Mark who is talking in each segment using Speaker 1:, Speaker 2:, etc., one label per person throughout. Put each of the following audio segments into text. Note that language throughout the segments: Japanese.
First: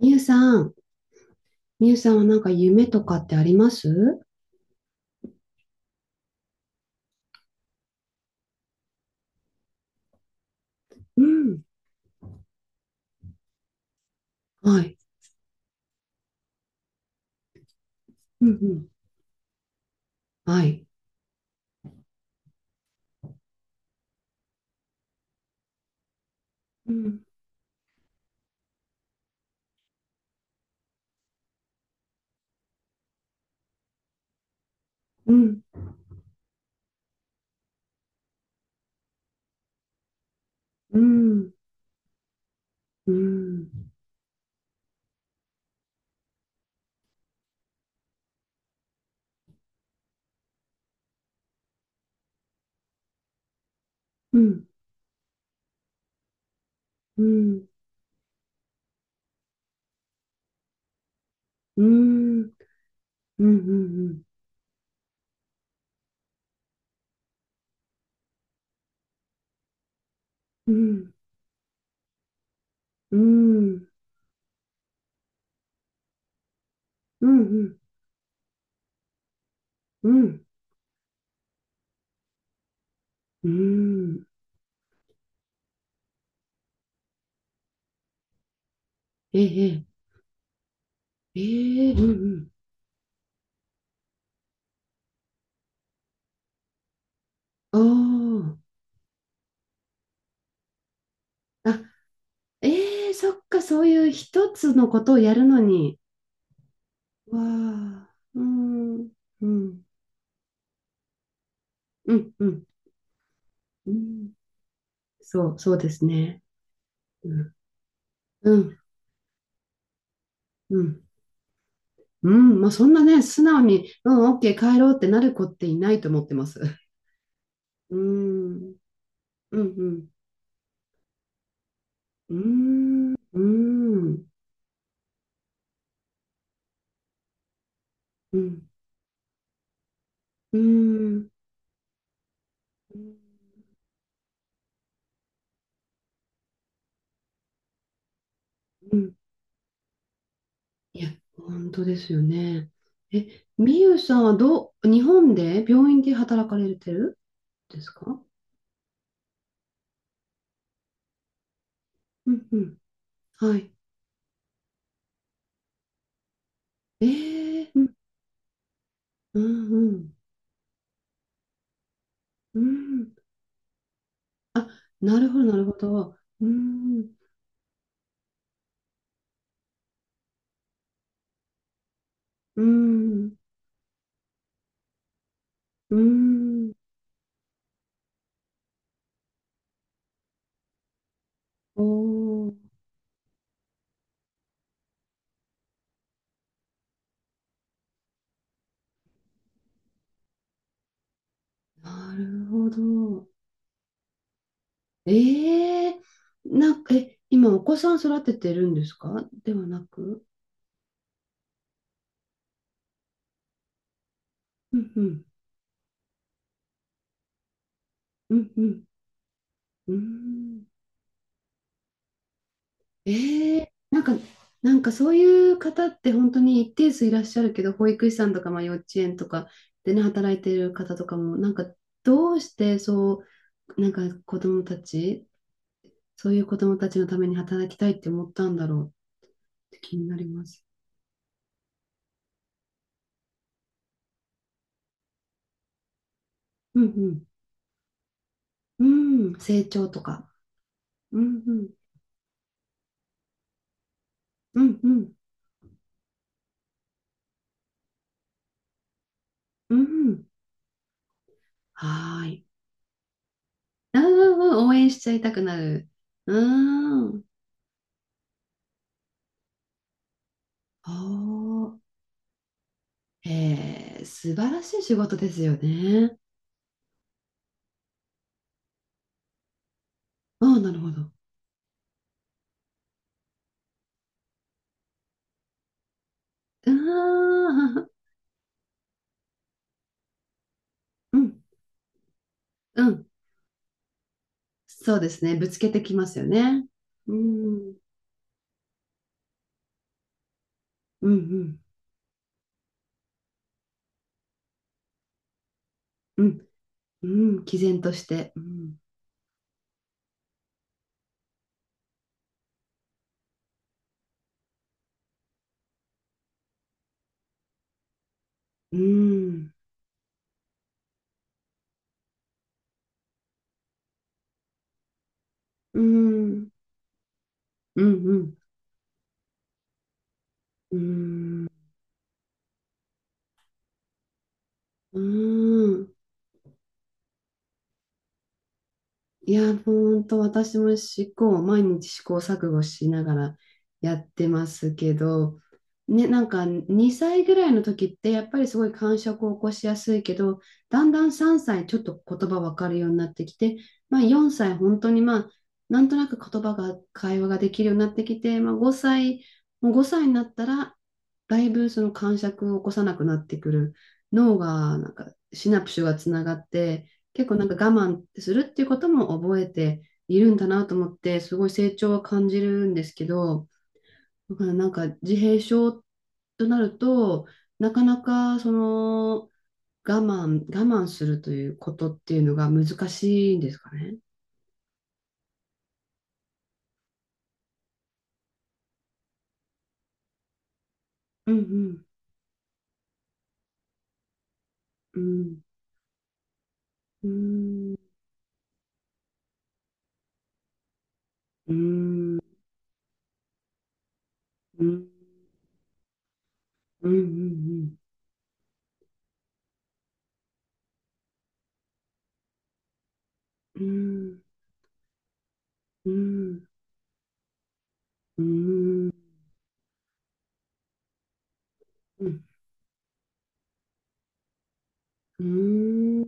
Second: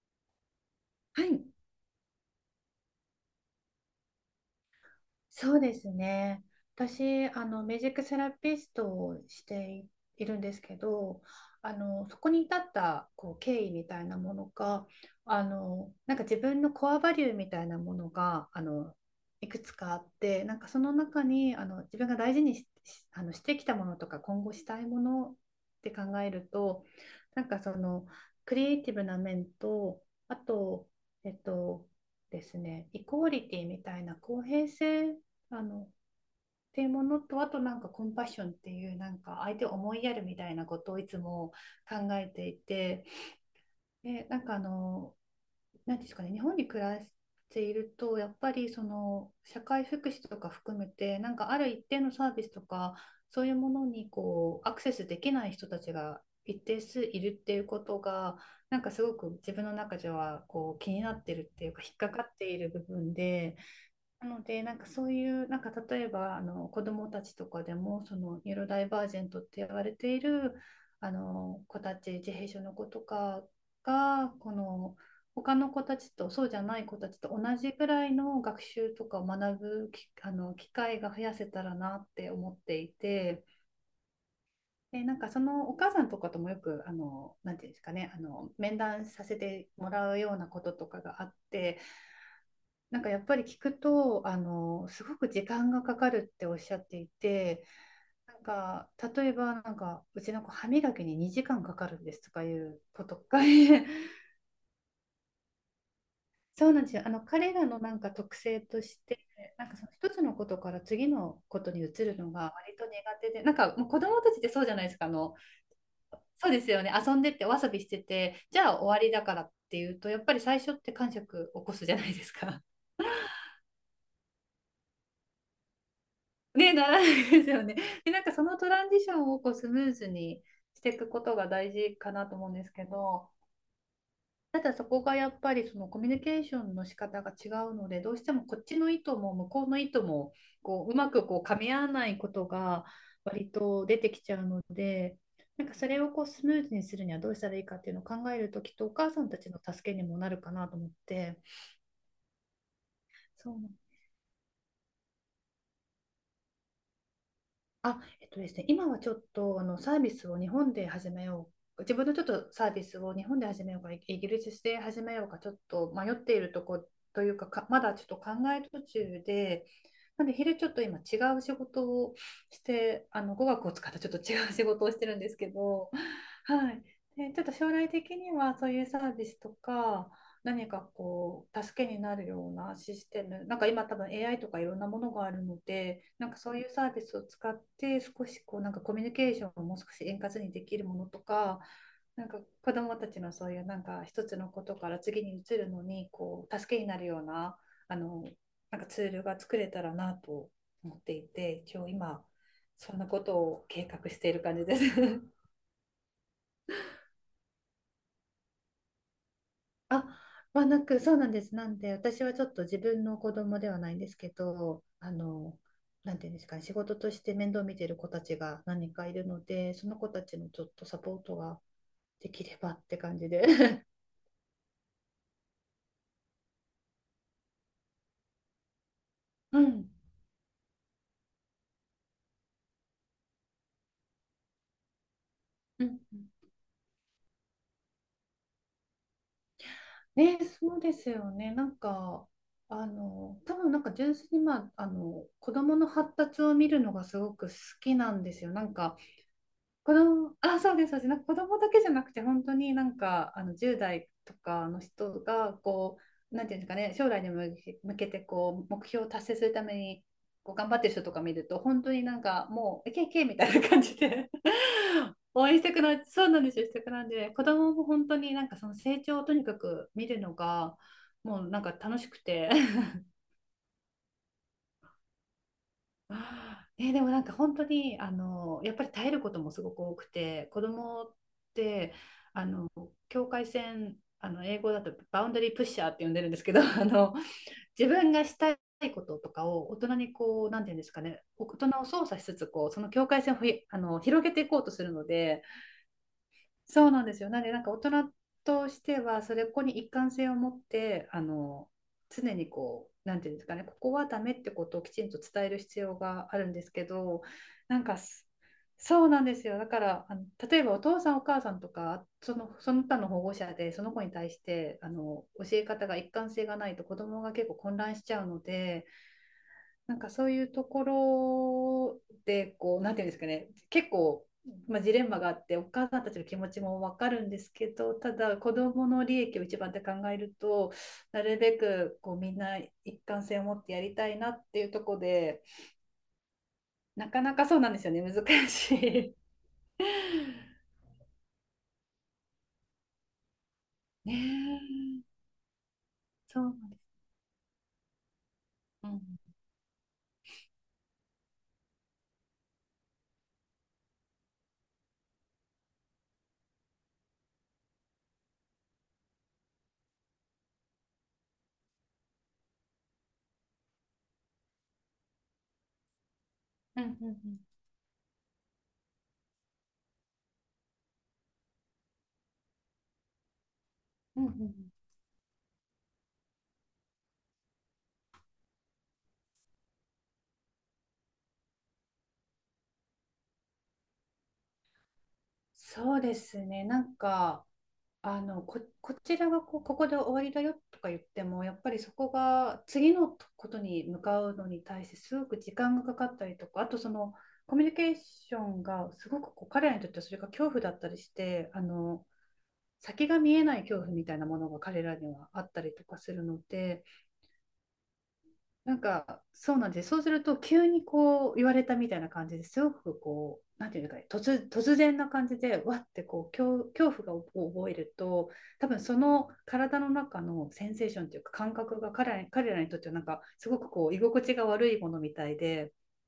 Speaker 1: みゆさん、
Speaker 2: はい。
Speaker 1: みゆさんはなんか夢とかってあります？
Speaker 2: そうですね。私、ミュージックセラピストをしているんですけ
Speaker 1: う
Speaker 2: ど、
Speaker 1: ん。
Speaker 2: そこに至った、経緯みたいなもの
Speaker 1: は
Speaker 2: が、
Speaker 1: い。
Speaker 2: なんか自分のコアバリューみたいなもの
Speaker 1: うん
Speaker 2: が、
Speaker 1: うん。
Speaker 2: いくつかあって、なん
Speaker 1: は
Speaker 2: かそ
Speaker 1: い。
Speaker 2: の中に、自分が大事にし、してきたものとか、今後したいものって考えると、
Speaker 1: うん。
Speaker 2: なんかその、クリエイティブな面と、あと、えっと、ですね、イコーリティみたいな公平性、
Speaker 1: うん。
Speaker 2: あの、っていうものと、あとなんかコンパッションっていう、なんか相手を思いやるみたいなこと
Speaker 1: う
Speaker 2: をいつ
Speaker 1: ん。
Speaker 2: も考えていて、
Speaker 1: うん。
Speaker 2: で、何ですかね、日本に暮らしていると、やっぱりその社会福祉とか含めて、なんかある一定のサービスとか、そういうものに
Speaker 1: う
Speaker 2: こ
Speaker 1: ん。
Speaker 2: うアクセスできない人たちが一定数い
Speaker 1: う
Speaker 2: るってい
Speaker 1: ん。
Speaker 2: うことが、なんかすごく自分の中ではこう気になってるっていう
Speaker 1: う
Speaker 2: か、引っかかっ
Speaker 1: ん。う
Speaker 2: て
Speaker 1: ん。
Speaker 2: いる部分
Speaker 1: う
Speaker 2: で、
Speaker 1: ん。
Speaker 2: なので、なんかそういう、なんか例えばあの子どもたちとかでも、そのニューロダイバージェントって言われている
Speaker 1: うん。う
Speaker 2: あ
Speaker 1: ん。
Speaker 2: の子たち、自閉症の子と
Speaker 1: う
Speaker 2: か
Speaker 1: ん。
Speaker 2: が、この他の子たちとそうじゃない子たちと同じぐらいの学習とかを学ぶ
Speaker 1: う
Speaker 2: きあ
Speaker 1: ん。
Speaker 2: の機会が増やせたらなって思っていて、
Speaker 1: うん。
Speaker 2: で、なんかそのお母さんとかともよく、なんていうんですかね、あの面談させ
Speaker 1: え
Speaker 2: て
Speaker 1: え。
Speaker 2: もらうようなこととかがあって、
Speaker 1: ええ。うん。
Speaker 2: なんかやっぱり聞くと、すごく時間がかかるっておっしゃっていて、
Speaker 1: う
Speaker 2: なん
Speaker 1: ん。あ
Speaker 2: か、例えば、なんか、うちの子、歯磨きに2時間
Speaker 1: あ。
Speaker 2: か
Speaker 1: あ、
Speaker 2: かるんですとかいうこ
Speaker 1: ええ、
Speaker 2: と
Speaker 1: そ
Speaker 2: か、
Speaker 1: っか、そういう 一つのことをやるのに。
Speaker 2: そうなんですよ。あの、
Speaker 1: わ
Speaker 2: 彼らのなんか
Speaker 1: あ。
Speaker 2: 特
Speaker 1: う
Speaker 2: 性とし
Speaker 1: ん。
Speaker 2: て、
Speaker 1: う
Speaker 2: なんかそ
Speaker 1: ん。
Speaker 2: の一つのことから次のことに移
Speaker 1: う
Speaker 2: るの
Speaker 1: ん。う
Speaker 2: が
Speaker 1: ん。
Speaker 2: 割と苦手で、なんかもう
Speaker 1: う
Speaker 2: 子供
Speaker 1: ん。
Speaker 2: たちってそうじゃないですか、あの、
Speaker 1: そう、そうですね。
Speaker 2: そうですよね、遊んで
Speaker 1: う
Speaker 2: ってお
Speaker 1: ん。
Speaker 2: 遊びしてて、じゃあ終わりだからっていうと、やっぱり最初っ
Speaker 1: う
Speaker 2: て
Speaker 1: ん。
Speaker 2: 感触起こすじゃないで
Speaker 1: う
Speaker 2: す
Speaker 1: ん。
Speaker 2: か。
Speaker 1: まあ、そんなね、素直に、うん、オッケー、帰ろうってなる子っていないと思ってます。
Speaker 2: ね、ならないですよね。
Speaker 1: う
Speaker 2: で、なんかそのト
Speaker 1: ん。
Speaker 2: ランジションをこう
Speaker 1: うん、
Speaker 2: ス
Speaker 1: う
Speaker 2: ムーズ
Speaker 1: ん。
Speaker 2: にしていくことが大事かな
Speaker 1: う
Speaker 2: と思うんですけ
Speaker 1: ん。
Speaker 2: ど、
Speaker 1: うん。
Speaker 2: ただそこがやっぱりそのコミュニケーションの仕方が違うので、どうして
Speaker 1: う
Speaker 2: もこっ
Speaker 1: ん。
Speaker 2: ちの意図も向こうの意図も
Speaker 1: う
Speaker 2: こううまく
Speaker 1: ん。
Speaker 2: こう噛み合わないことが割と出てきちゃうので、なんかそれをこうスムーズにするにはどうしたらいいかっていうのを考えると、きっとお
Speaker 1: う
Speaker 2: 母
Speaker 1: ん。
Speaker 2: さんたちの助けにもなるかなと思っ
Speaker 1: いや、
Speaker 2: て、
Speaker 1: 本当ですよね。え、
Speaker 2: そう。
Speaker 1: みゆさんはどう、日本で病院で働かれてるんです
Speaker 2: あ、
Speaker 1: か？
Speaker 2: えっとですね、今はちょっとあのサービスを日本で始めよう、自分のちょっ
Speaker 1: うん
Speaker 2: と
Speaker 1: う
Speaker 2: サー
Speaker 1: ん。
Speaker 2: ビスを日本で
Speaker 1: は
Speaker 2: 始
Speaker 1: い。
Speaker 2: めようか、イギリスで始めようか、ちょっと迷っているとこというか、
Speaker 1: え
Speaker 2: か、
Speaker 1: えう
Speaker 2: ま
Speaker 1: ん。
Speaker 2: だちょっと考え途中
Speaker 1: う
Speaker 2: で、
Speaker 1: ん
Speaker 2: なんで昼ちょっと今違う仕事をし
Speaker 1: うん。う
Speaker 2: て、
Speaker 1: ん。
Speaker 2: あの語学を使ったちょっと違う仕
Speaker 1: あ、
Speaker 2: 事をしてる
Speaker 1: な
Speaker 2: んで
Speaker 1: る
Speaker 2: す
Speaker 1: ほど、
Speaker 2: け
Speaker 1: なるほ
Speaker 2: ど、
Speaker 1: ど。う
Speaker 2: はい。
Speaker 1: ん。
Speaker 2: で、ちょっと将来的にはそういうサービスとか、何かこう助けになるよう
Speaker 1: う
Speaker 2: なシステ
Speaker 1: ん。
Speaker 2: ム、なんか今多分 AI とかいろんなものがあるの
Speaker 1: う
Speaker 2: で、なんかそういう
Speaker 1: ん。
Speaker 2: サービスを使って少しこうなんかコミュニケーションをもう少し円滑にできるものとか、
Speaker 1: お
Speaker 2: なんか
Speaker 1: ー。
Speaker 2: 子どもたちのそういうなんか一つのことから次に移るのにこう助けになるような、あのなんかツールが作れたらなと思っていて、一応
Speaker 1: な
Speaker 2: 今
Speaker 1: るほ
Speaker 2: そんなこ
Speaker 1: ど。
Speaker 2: とを計画している感じです。
Speaker 1: ええ、なんか、え、今お子さん育ててるんですかではな
Speaker 2: あ、
Speaker 1: く。
Speaker 2: まあ、なく、そうなんです。なんで、私はちょっと自分の子供ではないんですけ
Speaker 1: う
Speaker 2: ど、
Speaker 1: んうん、
Speaker 2: なんていうんですかね、仕事として面倒見てる子た
Speaker 1: う
Speaker 2: ち
Speaker 1: んう
Speaker 2: が何
Speaker 1: ん、
Speaker 2: 人かいるので、そ
Speaker 1: うー
Speaker 2: の子たちのちょ
Speaker 1: ん。
Speaker 2: っとサポートができればって感じで。
Speaker 1: ええ、 なんかそういう方って本当に一定数いらっしゃるけど、保育士さんとか、まあ、幼稚園とか
Speaker 2: うん。
Speaker 1: でね、働いてる方とかも、なんか、どうしてそう、なんか子供たち、
Speaker 2: うんうん。
Speaker 1: そういう子供たちのために働きたいって思ったんだろうって気になり
Speaker 2: ね、
Speaker 1: ます。
Speaker 2: そうですよね。なんか、多分なんか純粋に、まあ、子供の発達を見
Speaker 1: う
Speaker 2: るのがす
Speaker 1: ん
Speaker 2: ごく好きなんですよ。なん
Speaker 1: う
Speaker 2: か、
Speaker 1: ん、うん、成長
Speaker 2: 子
Speaker 1: とか。
Speaker 2: 供、あ、そうです、そうです。なん
Speaker 1: う
Speaker 2: か子
Speaker 1: んう
Speaker 2: 供だ
Speaker 1: ん
Speaker 2: けじゃなくて、本当になんか、10代と
Speaker 1: う
Speaker 2: か
Speaker 1: ん
Speaker 2: の
Speaker 1: うん。
Speaker 2: 人が、こう、なんていうんですかね、将来に向けて、こう、目標を達成するため
Speaker 1: う
Speaker 2: に、
Speaker 1: ん。
Speaker 2: こう、頑張ってる人とか見ると、本当になん
Speaker 1: はーい。
Speaker 2: か、もう、いけいけみたいな感じ
Speaker 1: うん
Speaker 2: で
Speaker 1: うんうん、応援しちゃいた く
Speaker 2: 応
Speaker 1: な
Speaker 2: 援してく
Speaker 1: る。
Speaker 2: な、そう
Speaker 1: う
Speaker 2: なんですよ、してくな
Speaker 1: ー
Speaker 2: ん
Speaker 1: ん。
Speaker 2: で、子供も本当になんか、その成長をとにかく見るのが、もうなん
Speaker 1: お
Speaker 2: か
Speaker 1: ー。
Speaker 2: 楽しくて
Speaker 1: えー、素晴らしい仕事ですよね。
Speaker 2: あー、えー、でもなんか本当にあのやっぱり耐えることもすごく多く
Speaker 1: あ
Speaker 2: て、
Speaker 1: あ、
Speaker 2: 子
Speaker 1: なるほど。
Speaker 2: 供
Speaker 1: う
Speaker 2: って、あの、境界線、あの、英語だとバウンダリープッシャーって呼んでるんですけど
Speaker 1: ー
Speaker 2: あの、
Speaker 1: ん。
Speaker 2: 自分がしたいこととかを大人にこうなんていうんですか
Speaker 1: う
Speaker 2: ね、
Speaker 1: ん。
Speaker 2: 大人を操作しつつこうそ
Speaker 1: う
Speaker 2: の
Speaker 1: ん。
Speaker 2: 境界線をふいあの広げていこうとする
Speaker 1: そう
Speaker 2: の
Speaker 1: ですね。
Speaker 2: で、
Speaker 1: ぶつけてきますよね。
Speaker 2: そうなんで
Speaker 1: う
Speaker 2: すよ。なんで、なんか
Speaker 1: ん。
Speaker 2: 大人としては、それここに一貫性を持っ
Speaker 1: う
Speaker 2: て、
Speaker 1: んう
Speaker 2: あ
Speaker 1: ん
Speaker 2: の、常にこう、なんていうんですかね、ここはダメってことをきちんと伝える必要
Speaker 1: う
Speaker 2: がある
Speaker 1: ん。
Speaker 2: んですけ
Speaker 1: う
Speaker 2: ど、
Speaker 1: ん。毅
Speaker 2: な
Speaker 1: 然
Speaker 2: ん
Speaker 1: と
Speaker 2: か
Speaker 1: し
Speaker 2: す、
Speaker 1: て。うん。
Speaker 2: そうなんですよ。だから、あの、例えばお父さんお母さんとか、その、その他の保護者で、その子に対して、あの、教え方が一貫性がないと子供が結構混乱しちゃうの
Speaker 1: う
Speaker 2: で、
Speaker 1: ん。
Speaker 2: なんかそういうところでこう、なんていうんですかね、結構、まあ、ジレンマがあって、お
Speaker 1: う
Speaker 2: 母さんたちの気
Speaker 1: ん。
Speaker 2: 持ちもわかるんですけ
Speaker 1: う
Speaker 2: ど、
Speaker 1: ん
Speaker 2: た
Speaker 1: う
Speaker 2: だ
Speaker 1: ん。
Speaker 2: 子どもの利益を一番って考えると、
Speaker 1: う
Speaker 2: なる
Speaker 1: ん。
Speaker 2: べくこうみんな一貫性を持ってやりたいなっていうとこ
Speaker 1: う
Speaker 2: ろで、
Speaker 1: ん。
Speaker 2: なかなかそうなんですよね、難しい。
Speaker 1: いや、本当私 も毎日試行錯誤しながらやっ
Speaker 2: ね
Speaker 1: てますけ
Speaker 2: え、
Speaker 1: ど、ね、なん
Speaker 2: そ
Speaker 1: か
Speaker 2: うなんです。
Speaker 1: 2歳ぐらいの時ってやっぱりすごい感触を起こしやすいけど、だんだん3歳ちょっと言葉わかるようになってきて、まあ4歳本当にまあ、なんとなく言葉が、会話ができるようになってきて、まあ5歳、もう5歳になったら、だいぶその感触を起こさなくなってくる。脳がなんかシナプスがつながっ
Speaker 2: うん
Speaker 1: て、
Speaker 2: う
Speaker 1: 結構
Speaker 2: ん
Speaker 1: なんか我慢するっていうことも覚えているんだなと思って、すごい成長は感じるんですけど、
Speaker 2: うんうん
Speaker 1: だ
Speaker 2: うんう
Speaker 1: か
Speaker 2: ん。
Speaker 1: らなんか自閉症となると、なかなかその我慢するということっていうのが難しいんですかね。
Speaker 2: そうですね、なんかこちらがこう、ここで終わりだよとか言って
Speaker 1: う
Speaker 2: も、やっぱり
Speaker 1: ん
Speaker 2: そこが次のことに向かうのに対して
Speaker 1: う
Speaker 2: すご
Speaker 1: ん。
Speaker 2: く時間がかかったりとか、あとそ
Speaker 1: うん。
Speaker 2: のコミュ
Speaker 1: う
Speaker 2: ニ
Speaker 1: ん。
Speaker 2: ケーションがすごくこう彼らにとってはそれが恐怖だったりして、
Speaker 1: う
Speaker 2: あ
Speaker 1: ん。
Speaker 2: の先が見えない恐怖みたいなものが
Speaker 1: う
Speaker 2: 彼
Speaker 1: ん。
Speaker 2: らにはあったりとかするので、
Speaker 1: うん。
Speaker 2: なんか、そうなんです。そうすると、急にこう言われたみたいな感じですごくこ
Speaker 1: う
Speaker 2: う、
Speaker 1: ん。
Speaker 2: なんていうか
Speaker 1: う
Speaker 2: ね、
Speaker 1: ん。
Speaker 2: 突然な感じで、わってこう、恐怖がを覚える
Speaker 1: う
Speaker 2: と、多分
Speaker 1: ん。
Speaker 2: その体の中のセンセーションというか感覚が彼らにとってはなんか、すごくこう、居心地が悪いものみ
Speaker 1: う
Speaker 2: たいで、
Speaker 1: ん。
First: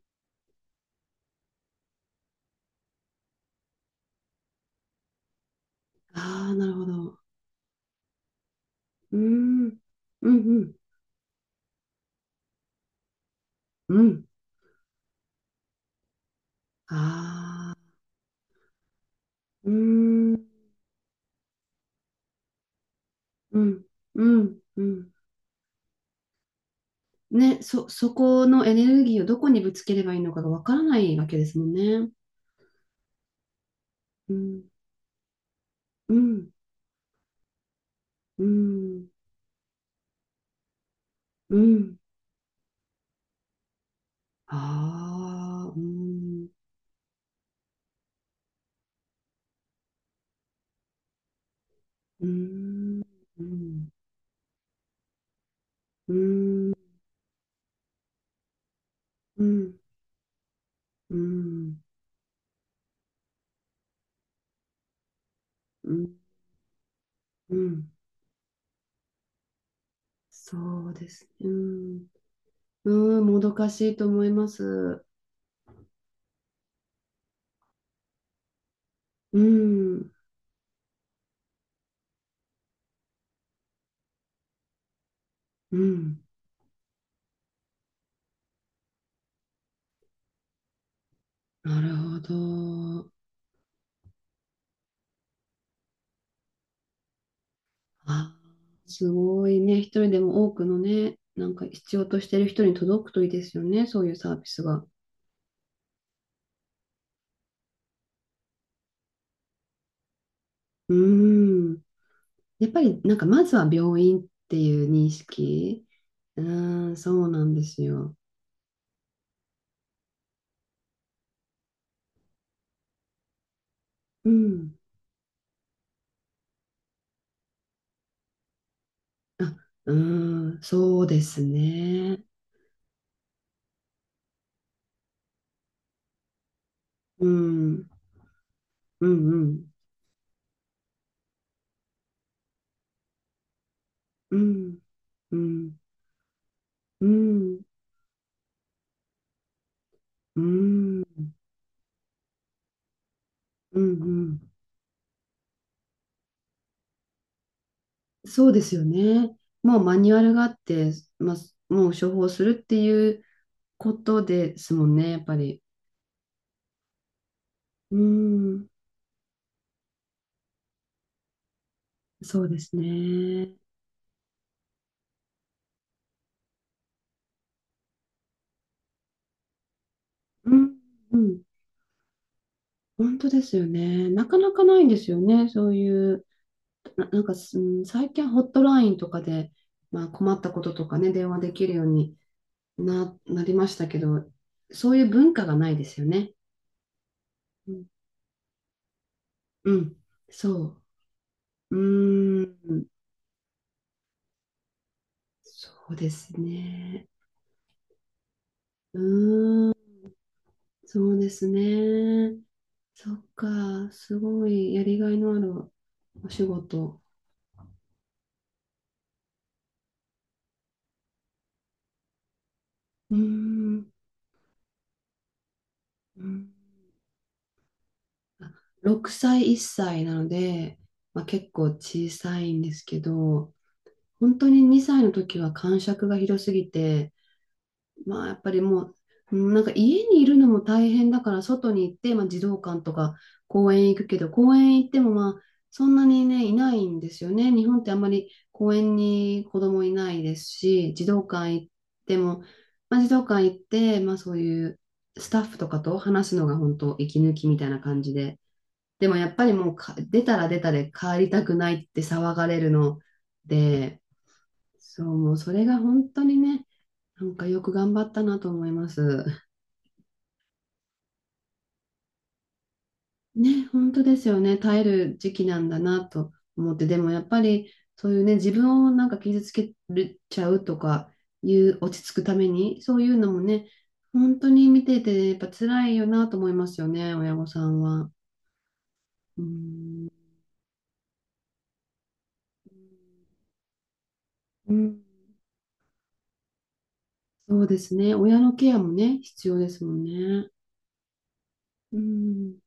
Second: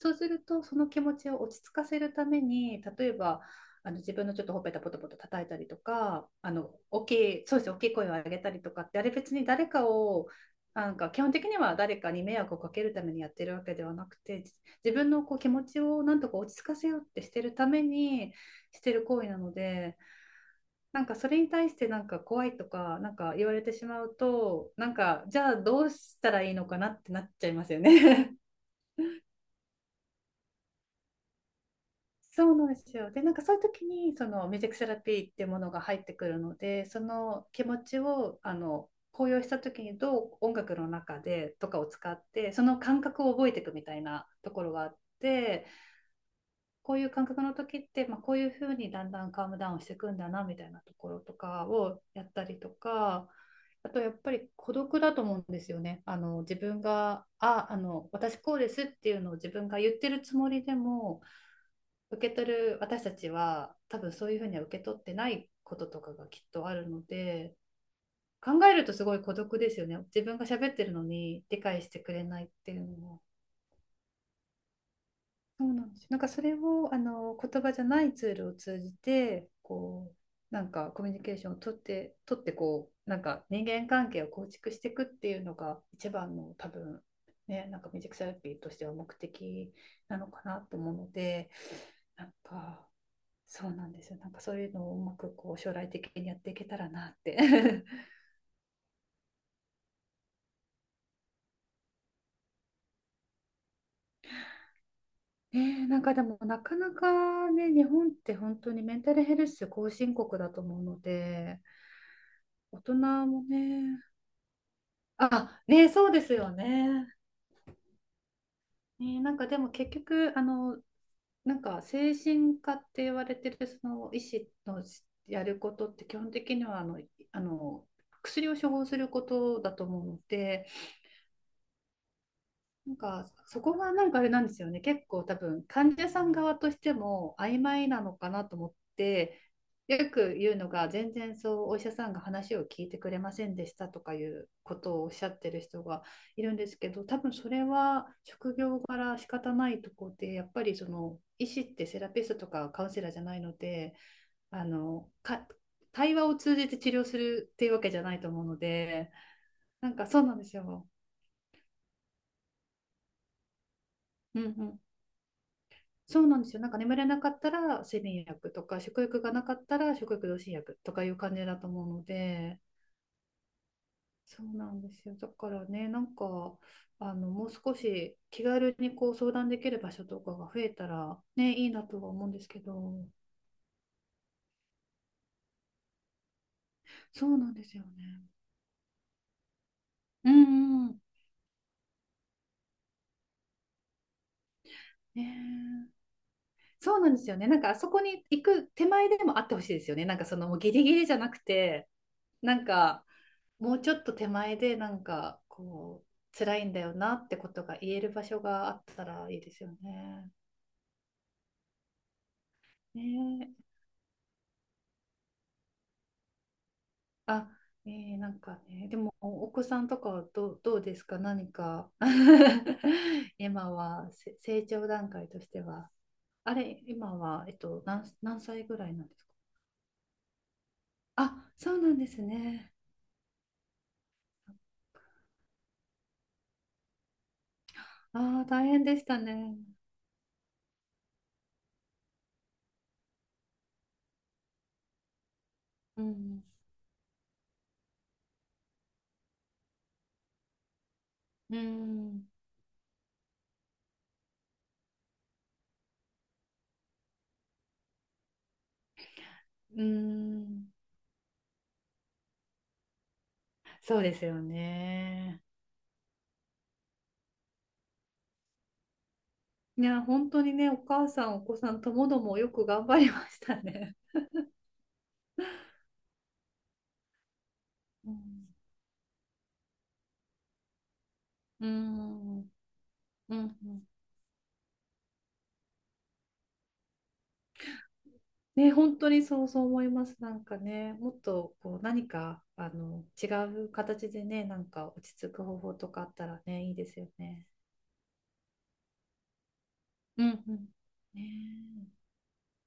Speaker 2: そうすると、その気持ちを落ち着かせるために、例えば、自分のちょっとほっぺたポトポト叩いたりとか、
Speaker 1: あ
Speaker 2: あ
Speaker 1: あ、なる
Speaker 2: の
Speaker 1: ほ
Speaker 2: 大き
Speaker 1: ど。
Speaker 2: い、そうですね、大きい声を上げたりとかって、あれ
Speaker 1: う
Speaker 2: 別に誰
Speaker 1: ん。うん。
Speaker 2: かを、
Speaker 1: うん。
Speaker 2: なんか基本的には誰かに迷惑をかけるためにやってるわけでは
Speaker 1: う
Speaker 2: なく
Speaker 1: ん。
Speaker 2: て、自分のこう気持ちをなんとか落ち着かせようってしてるた
Speaker 1: ああ。
Speaker 2: めにしてる行為なの
Speaker 1: うー
Speaker 2: で、
Speaker 1: ん、
Speaker 2: なんかそれに対してなんか怖いとか、なんか言わ
Speaker 1: う
Speaker 2: れて
Speaker 1: ん、
Speaker 2: しまう
Speaker 1: うん、
Speaker 2: と、
Speaker 1: う
Speaker 2: なん
Speaker 1: ん。
Speaker 2: かじゃあどうしたらいいのかなってなっちゃい
Speaker 1: ね、
Speaker 2: ますよ
Speaker 1: そ、そ
Speaker 2: ね。
Speaker 1: このエネルギーをどこにぶつければいいのかがわからないわけですもんね。
Speaker 2: そうなんですよ。で、なんかそういう時にそ
Speaker 1: う
Speaker 2: のミュー
Speaker 1: ん、
Speaker 2: ジックセラピーってものが入って
Speaker 1: う
Speaker 2: くる
Speaker 1: ん、
Speaker 2: ので、その気持ちを
Speaker 1: うん、
Speaker 2: 高揚した時にどう音楽の中
Speaker 1: う
Speaker 2: でとかを
Speaker 1: ん。
Speaker 2: 使ってその感覚を覚えていくみたいなところがあって、
Speaker 1: ああ、うん、
Speaker 2: こういう感覚の時って、まあ、こういうふうにだんだんカームダウンしていくんだなみたいなところとかをや
Speaker 1: う
Speaker 2: ったりと
Speaker 1: ん、
Speaker 2: か、
Speaker 1: うん、
Speaker 2: あとやっぱり孤独だと思うんですよね。
Speaker 1: う
Speaker 2: あの自
Speaker 1: ん、
Speaker 2: 分が、あ、あの私こうですっていうのを
Speaker 1: う
Speaker 2: 自分
Speaker 1: ん、
Speaker 2: が言ってるつもりで
Speaker 1: う
Speaker 2: も、
Speaker 1: ん、
Speaker 2: 受け取る私たちは多分そういうふうには受け取ってないこと
Speaker 1: う
Speaker 2: とか
Speaker 1: ん、
Speaker 2: がきっとあるので、
Speaker 1: うん。
Speaker 2: 考えるとすごい孤独ですよね。自分が喋っ
Speaker 1: そ
Speaker 2: てる
Speaker 1: う
Speaker 2: の
Speaker 1: ですね。
Speaker 2: に
Speaker 1: う
Speaker 2: 理解して
Speaker 1: ん、
Speaker 2: くれないっていうのは。
Speaker 1: うん、もどかしいと思います。
Speaker 2: そうなんです。なんかそれをあの言葉じゃないツールを通じ
Speaker 1: う
Speaker 2: てこ
Speaker 1: ん、
Speaker 2: うなんかコミュニケーションを取ってこうなんか人間関係を構築していくっていうの
Speaker 1: う
Speaker 2: が一
Speaker 1: ん。
Speaker 2: 番の多分ね、なんかミュージックセラピーとしては目的なのかなと思うので、
Speaker 1: なるほ
Speaker 2: なんか
Speaker 1: ど。
Speaker 2: そうなんですよ。なんかそういうのをうまくこう将来的にやっていけたらなって
Speaker 1: あー、すごいね。一人でも多くのね、なんか必要としてる人に届くといいですよね。そういうサービスが。
Speaker 2: ねえ、なんかでもなかなかね、日本って本当にメンタルヘルス後進国だと思う
Speaker 1: う
Speaker 2: ので、
Speaker 1: ーん。やっ
Speaker 2: 大
Speaker 1: ぱ
Speaker 2: 人
Speaker 1: りなんか
Speaker 2: も
Speaker 1: まずは
Speaker 2: ね、
Speaker 1: 病院っていう認
Speaker 2: あ、
Speaker 1: 識。
Speaker 2: ね、そうです
Speaker 1: う
Speaker 2: よ
Speaker 1: ーん、そ
Speaker 2: ね。
Speaker 1: うなんですよ。
Speaker 2: ね、なんかでも結局、あの、なんか精神科って言われてるその医
Speaker 1: う
Speaker 2: 師
Speaker 1: ん。
Speaker 2: のやることって基本的にはあの薬を処方するこ
Speaker 1: あ、
Speaker 2: とだと
Speaker 1: う
Speaker 2: 思うの
Speaker 1: ーん、
Speaker 2: で、
Speaker 1: そうですね。
Speaker 2: なんかそこがなんかあれなんですよね。結構多分患者さん側として
Speaker 1: うん、
Speaker 2: も
Speaker 1: う
Speaker 2: 曖昧
Speaker 1: ん、
Speaker 2: なのかなと思っ
Speaker 1: う
Speaker 2: て、
Speaker 1: ん、
Speaker 2: よく言うのが全然そうお医者さんが話を聞いてくれませんでしたとかい
Speaker 1: う
Speaker 2: うこ
Speaker 1: ん、
Speaker 2: とをおっしゃ
Speaker 1: う
Speaker 2: ってる
Speaker 1: ん、
Speaker 2: 人がいるんですけど、
Speaker 1: う
Speaker 2: 多分そ
Speaker 1: ん、
Speaker 2: れは職業柄仕方ないとこで、
Speaker 1: う
Speaker 2: やっぱりその
Speaker 1: ん、
Speaker 2: 医師ってセラピストとかカウンセラーじゃないの
Speaker 1: う
Speaker 2: で、
Speaker 1: ん。
Speaker 2: あのか対話を通じて治療するっていうわけじゃないと思う
Speaker 1: そう
Speaker 2: の
Speaker 1: ですよ
Speaker 2: で、
Speaker 1: ね。もう
Speaker 2: なん
Speaker 1: マ
Speaker 2: か
Speaker 1: ニュ
Speaker 2: そ
Speaker 1: ア
Speaker 2: う
Speaker 1: ル
Speaker 2: なん
Speaker 1: が
Speaker 2: で
Speaker 1: あ
Speaker 2: す
Speaker 1: っ
Speaker 2: よ。
Speaker 1: て、まあ、もう処方するっていうこと
Speaker 2: うんう
Speaker 1: です
Speaker 2: ん、
Speaker 1: もんね、やっぱり。
Speaker 2: そうなんですよ。なんか眠れなかったら
Speaker 1: うー
Speaker 2: 睡眠薬と
Speaker 1: ん、
Speaker 2: か、食欲がなかったら食欲増進薬とかいう感じだと思うの
Speaker 1: そうで
Speaker 2: で、
Speaker 1: すね。
Speaker 2: そうなんですよ。だからね、なんか、もう少し気軽にこう相談できる場所とかが
Speaker 1: う
Speaker 2: 増え
Speaker 1: ん、
Speaker 2: た
Speaker 1: う
Speaker 2: ら、
Speaker 1: ん、
Speaker 2: ね、いいなとは思うんですけど、
Speaker 1: 本当ですよね。なかなかないんですよね、そういう、な、なん
Speaker 2: そ
Speaker 1: か、
Speaker 2: うなん
Speaker 1: す
Speaker 2: です
Speaker 1: う
Speaker 2: よ
Speaker 1: ん最近
Speaker 2: ね。
Speaker 1: ホットラインとかで、まあ、
Speaker 2: う
Speaker 1: 困ったこと
Speaker 2: ん
Speaker 1: と
Speaker 2: う
Speaker 1: か
Speaker 2: ん。
Speaker 1: ね、電話できるようになりましたけど、そういう
Speaker 2: ね
Speaker 1: 文化がないで
Speaker 2: え、
Speaker 1: すよね。
Speaker 2: そうなんですよね。なん
Speaker 1: う
Speaker 2: かあ
Speaker 1: ん、
Speaker 2: そこに行く手前でもあってほし
Speaker 1: う
Speaker 2: いですよ
Speaker 1: ん
Speaker 2: ね。なんかそのもうギ
Speaker 1: そ
Speaker 2: リギリじゃなく
Speaker 1: う。う
Speaker 2: て、なん
Speaker 1: ーん、
Speaker 2: かもうちょっと手前でなんか
Speaker 1: そう
Speaker 2: こ
Speaker 1: で
Speaker 2: う
Speaker 1: す
Speaker 2: 辛いんだよ
Speaker 1: ね。
Speaker 2: なってことが言える場所があったらいいですよね。
Speaker 1: そうですね。
Speaker 2: ね
Speaker 1: そっ
Speaker 2: え、
Speaker 1: か、すごいやりがいのあるお仕事。
Speaker 2: あ、ねえなんかね、でもお子さんとかはどうですか、何か。
Speaker 1: うー
Speaker 2: 今
Speaker 1: ん、
Speaker 2: は成長段階としては。
Speaker 1: うん。
Speaker 2: あれ、今は、何、何
Speaker 1: あ、
Speaker 2: 歳ぐらいなん
Speaker 1: 6
Speaker 2: ですか？
Speaker 1: 歳、1歳なので、まあ、結
Speaker 2: あ、
Speaker 1: 構
Speaker 2: そうなんで
Speaker 1: 小
Speaker 2: す
Speaker 1: さいんで
Speaker 2: ね。
Speaker 1: すけど、本当に2歳の時は感触が広すぎて、まあ、や
Speaker 2: あ
Speaker 1: っ
Speaker 2: あ、
Speaker 1: ぱり
Speaker 2: 大変
Speaker 1: も
Speaker 2: でした
Speaker 1: う、
Speaker 2: ね。
Speaker 1: なんか家にいるのも大変だから、外に行って、まあ、児童館とか公園行くけど、公園行っても、まあ、そん
Speaker 2: う
Speaker 1: なに
Speaker 2: ん。
Speaker 1: ね、いないんですよね。日本ってあんまり公園に子供いないですし、児童館
Speaker 2: う
Speaker 1: 行って
Speaker 2: ん。
Speaker 1: も、まあ、児童館行って、まあ、そういうスタッフとかと話すのが本当息抜きみたいな感じで。でもやっぱりもう
Speaker 2: う
Speaker 1: か出たら出
Speaker 2: ん。
Speaker 1: たで帰りたくないって騒がれるの
Speaker 2: そ
Speaker 1: で、
Speaker 2: うですよ
Speaker 1: そう、もう
Speaker 2: ね。
Speaker 1: それが本当にね、なんかよく頑張ったなと思います。
Speaker 2: いや、本当にね、お母さん、お子さんともどもよく頑張りました
Speaker 1: ね、本
Speaker 2: ね。
Speaker 1: 当ですよね。耐える時期なんだなと思って、でもやっぱりそ
Speaker 2: う
Speaker 1: ういうね、
Speaker 2: ん、
Speaker 1: 自分をなんか傷つけるちゃうとかい
Speaker 2: う
Speaker 1: う、落ち着くた
Speaker 2: ん、う
Speaker 1: め
Speaker 2: ん、
Speaker 1: に、そういうの
Speaker 2: う
Speaker 1: もね、
Speaker 2: ん、
Speaker 1: 本当に見ててやっぱ辛いよなと思いますよね、親御さんは。
Speaker 2: ね、本当に
Speaker 1: う
Speaker 2: そう思いま
Speaker 1: ん、
Speaker 2: す。なんかね、もっとこう何か違う形でね、なん
Speaker 1: う
Speaker 2: か落
Speaker 1: ん。
Speaker 2: ち着く方法とかあったらね、いいですよね。
Speaker 1: そうですね。親のケアもね、必要ですもん
Speaker 2: うん
Speaker 1: ね。
Speaker 2: うん。ね
Speaker 1: う
Speaker 2: え。
Speaker 1: ん